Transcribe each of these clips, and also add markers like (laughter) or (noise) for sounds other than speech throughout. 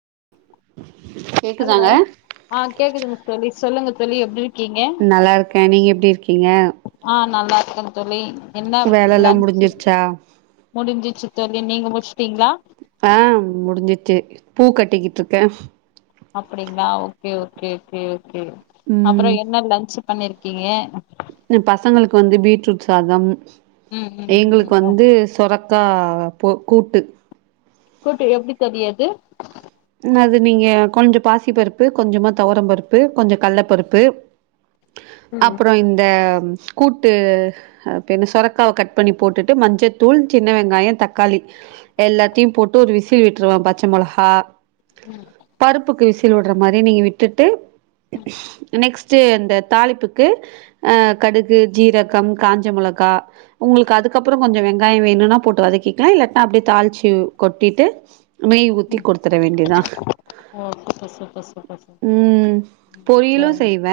(inaudible) hello கேக்குதாங்க ஆ கேக்குதுங்க தோழி சொல்லுங்க தோழி எப்டிருக்கீங்க க நீங்க எப்டிருக்கீங்க நல்லா இருக்க தோழி என்ன லன்ச்சு முடிஞ்சிருச்சா முடிஞ்சிச்சு தோழி நீங்க முடிச் ஆ முடிஞ்சிச்சு பூ கட்டிகிட்ருக்க அப்படிங்ளா ஓகே ஓகே கே ஓகே அப்புற ம் என்ன லன்ச்சு பண்ணிருக்கிங்க பசங்களுக்கு வந்து பீட்ரூட் சாதம் ம் ம் எங்களுக்கு ம் ம் வந்து சொரக்கா போ கூட்டு கூட்டு எப்டி தோழி அது அது நீங்க கொஞ்ச பாசி பருப்பு கொஞ்சமா துவரம் பருப்பு கொஞ்ச கல்ல பருப்பு ம் அப்புற இந்த கூட்டு பின்ன சொரக்காவ கட் பண்ணி போட்டுட்டு மஞ்சத்தூள் சின்ன வெங்காய தக்காளி எல்லாத்தையு போட்டு ஒரு விசில் விட்ருவ பச்ச மொளகா பருப்புக்கு விசி ல் விடற மாரி நீங்க விட்டுட்டு நெக்ஸ்ட் அந்த தாளிப்புக்கு அ கடுகு ஜீரகம் காஞ்ச மொள கா உங்ளுக்கு அதுக்கப்புற கொஞ்ச வெங்காய வேணுனா போட்டு வதக்கிக்லா இல்லட்டா அப்டியே தாளிச்சி கொட்டிட்டு நெய் ஊத்தி குடுத்தர வேண்டியதா ஓ சூப்பர் சூப்பர் சூப்பர் சூப்பர் ம் பொரியலு சரிங்க செய்வ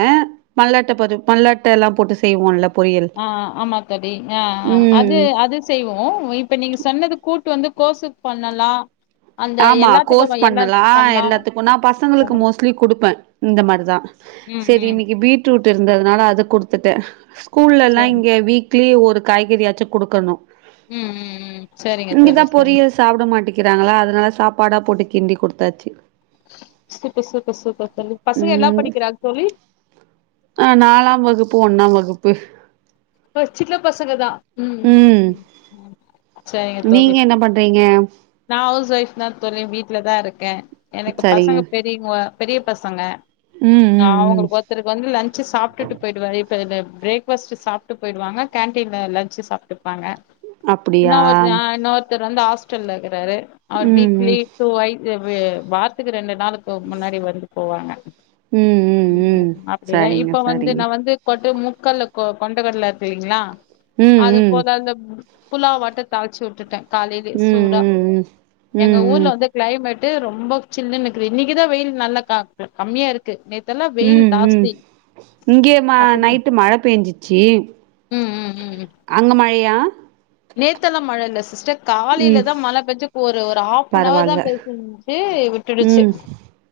மல்லாட்ட பரு மல்லாட்ட எல்லா போட்டு செய்வோல ஆ ஆ ஆமா தோழி ஆ ஆ அது ம் அது செய்வோ இப்ப நீங்க சொன்னது கூட்டு வந்து கோசுக் பண்ணலா அந்த ஆமா கோஸ் எல்லாத்துக்கு எல்லா பண்ணலா பண்லா எல்லாத்துக்கு நா பசங்களுக்கு மோஸ்ட்லி குடுப்ப இந்த மாரிதா ம் சரி ம் இன்னிக்கு பீட்ரூட் இருந்ததுனால அது குடுத்துட்டே ஸ்கூல்லலா சரி இங்கே வீக்லி ஒரு காய்கறியாச்சு குடுக்கணு ம் ம் ம் சரிங்க தோழி சரிங்க வக்கிறாங்ளா அதனால சாப்பாடா போட்டு கிண்டி குடுத்தாச்சு சூப்பர் சூப்பர் சூப்பர் தோழி பசங்க என்னா ம் படிக்கிறாங் தோழி ஆ நாலாம் வகுப்பு ஒன்னாம் வகுப்பு ஒ சின்ன பசங்கதா ம் ம் ம் ம் சரிங்க தோழி நீங்க என்ன பண்றீங்க நா ஹவுஸ் ஒய்ஃப் தா தோழி வீட்ல தா இருக்க எனக்கு சரிங்க பசங்க பெரிங்க பெரிய பசங்க ம் ஆ ம் அவுங்க ம் ஒருத்தருக்கு வந்து லன்ச்சு சாப்ட்டுட்டு போய்டுவாரு இல்ல பிரேக்ஃபாஸ்டு சாப்ட்டு போய்டுவாங்க கேன்டீன்ல லன்ச்சு சாப்ட்டுபாங்க இன்னொ அப்டியா ஒரு இன்னொருத்தர் வந்து ஹாஸ்டல்ல இருக்றாரு அவர் ம் வீக்லி ம் ட்வை இ வு வாரத்துக்கு ரெண்டு நாளுக்கு முன்னாடி வந்து போவாங்க ம் ம் அப்டிதா சரிங்க இப்ப வந்து சரிங்க நா வந்து கொட்டு முக்கல்ல கொண்டக்கடல தெரியுங்லா ம் அது ம் போல அந்த புலாவாட்ட தாளிச்சு உட்டுட்ட காலைலயே ம் சூடா ம் ம் எங்க ஊர்ல ம் வந்து க்ளைமேட் டு ரொம்ப சில்லுனு இருக்குது இன்னைக்குதா வெயில் நல்லா க கமியா இருக்கு நே ம் ம் இங்கயு மா அப்படி நைட்டு மழ பேஞ்சிச்சு ம் ம் ம் ம் அங்க மழையா நேத்தெல்லா மழை இல்ல சிஸ்டர் ம் காலைலதா மழை பேஞ்சு ப்ப ஒரு ஒரு ஹாஃப் அன் ஹவர் தா பரவால்ல பேஞ்சுட்ருந்ச்சு விட்டுடுச்சு ம்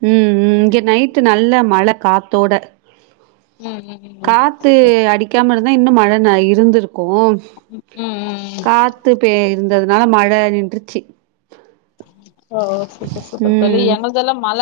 ம் ம் இங்க நைட்டு நல்ல மழ காத்தோட ம் ம் ம் காத்து ம் அடிக்காம இருந்தா இன்னு மழை ந இருந்திருக்கு ம் ம் காத்து பே இருந்ததுனால மழ நின்றுச்சு ஓ சூப்பர் சூப்பர் தோழி ம் எங்ளுதல்லா மழ